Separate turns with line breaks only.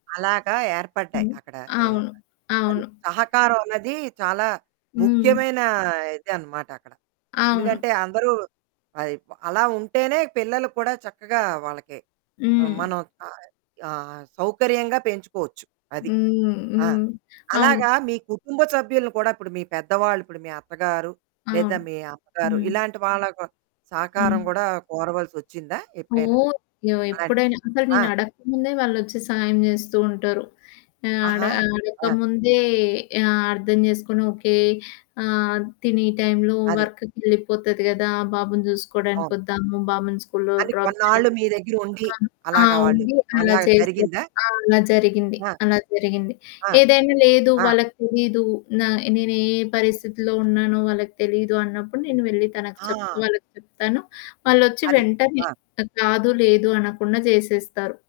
అలాగా ఏర్పడ్డాయి.
హ్మ్.
అక్కడ
అవును,
ఏర్ప అది.
అవును.
సహకారం అన్నది చాలా
హ్మ్.
ముఖ్యమైన ఇదనమాట అక్కడ.
అవును.
ఎందుకంటే, అందరూ పై ప అలా ఉంటేనే పిల్లలు కూడా చక్కగా వాళ్ళకి హ్మ్,
హ్మ్.
మనం ఆయ్ ఆహ్, సౌకర్యంగా పెంచుకోవచ్చు. అది.
హ్మ్.
ఆ!
హ్మ్. అవును.
అలాగా మీ కుటుంబ సభ్యులను కూడా ఇప్పుడు మీ పెద్దవాళ్ళు, ఇప్పుడు మీ అత్తగారు,
ఆ!
లేదా మీ అమ్మగారు,
హ్మ్.
ఇలాంటి వాళ్ళకి
హ్మ్.
సహకారం గూడా కోరవలసొచ్చిందా ఎప్పుడైనా?
ఓహ్! ఎవ
అలాంటి
ఎప్పుడైనా అసలు
ఆ!
నేను అడక్కముందే వాళ్ళొచ్చి సాయం జేస్తూ ఉంటారు. ఆ! అడ
ఆహా! ఆ!
అడక్కముందే ఆహ్, అర్థం జేసుకొని, ఓకే, ఆహ్, తినీ టైంలో
అది.
వర్క్‌కి ఎళ్ళిపోతది గదా! బాబుని జూసుకోడానికి
అవును.
ఒద్దాము, బాబుని స్కూలులో
అని
డ్రాప్ చేయడం.
కొన్నాళ్ళు మీ దగ్గర ఉండి,
ఆ! ఆ!
అలాగా వాళ్ళు
ఉండి అలా
అలా
చేసేవారు.
జరిగిందా?
ఆ! అలా జరిగింది.
ఆ!
అలా జరిగింది.
ఆ!
ఏదైనా లేదు,
ఆ!
వాళ్ళకి తెలీదు, నా నేనే పరిస్థితిలో ఉన్నానో వాళ్ళకి తెలీదు అన్నప్పుడు నేను వెళ్లి తనకి
ఆ!
చెప్పుకోవాలి చెప్తాను. వాళ్ళొచ్చి
అది.
వెంటనే
ఆ!
అట్టా కాదు, లేదు అనకుండా జేసేస్తారు.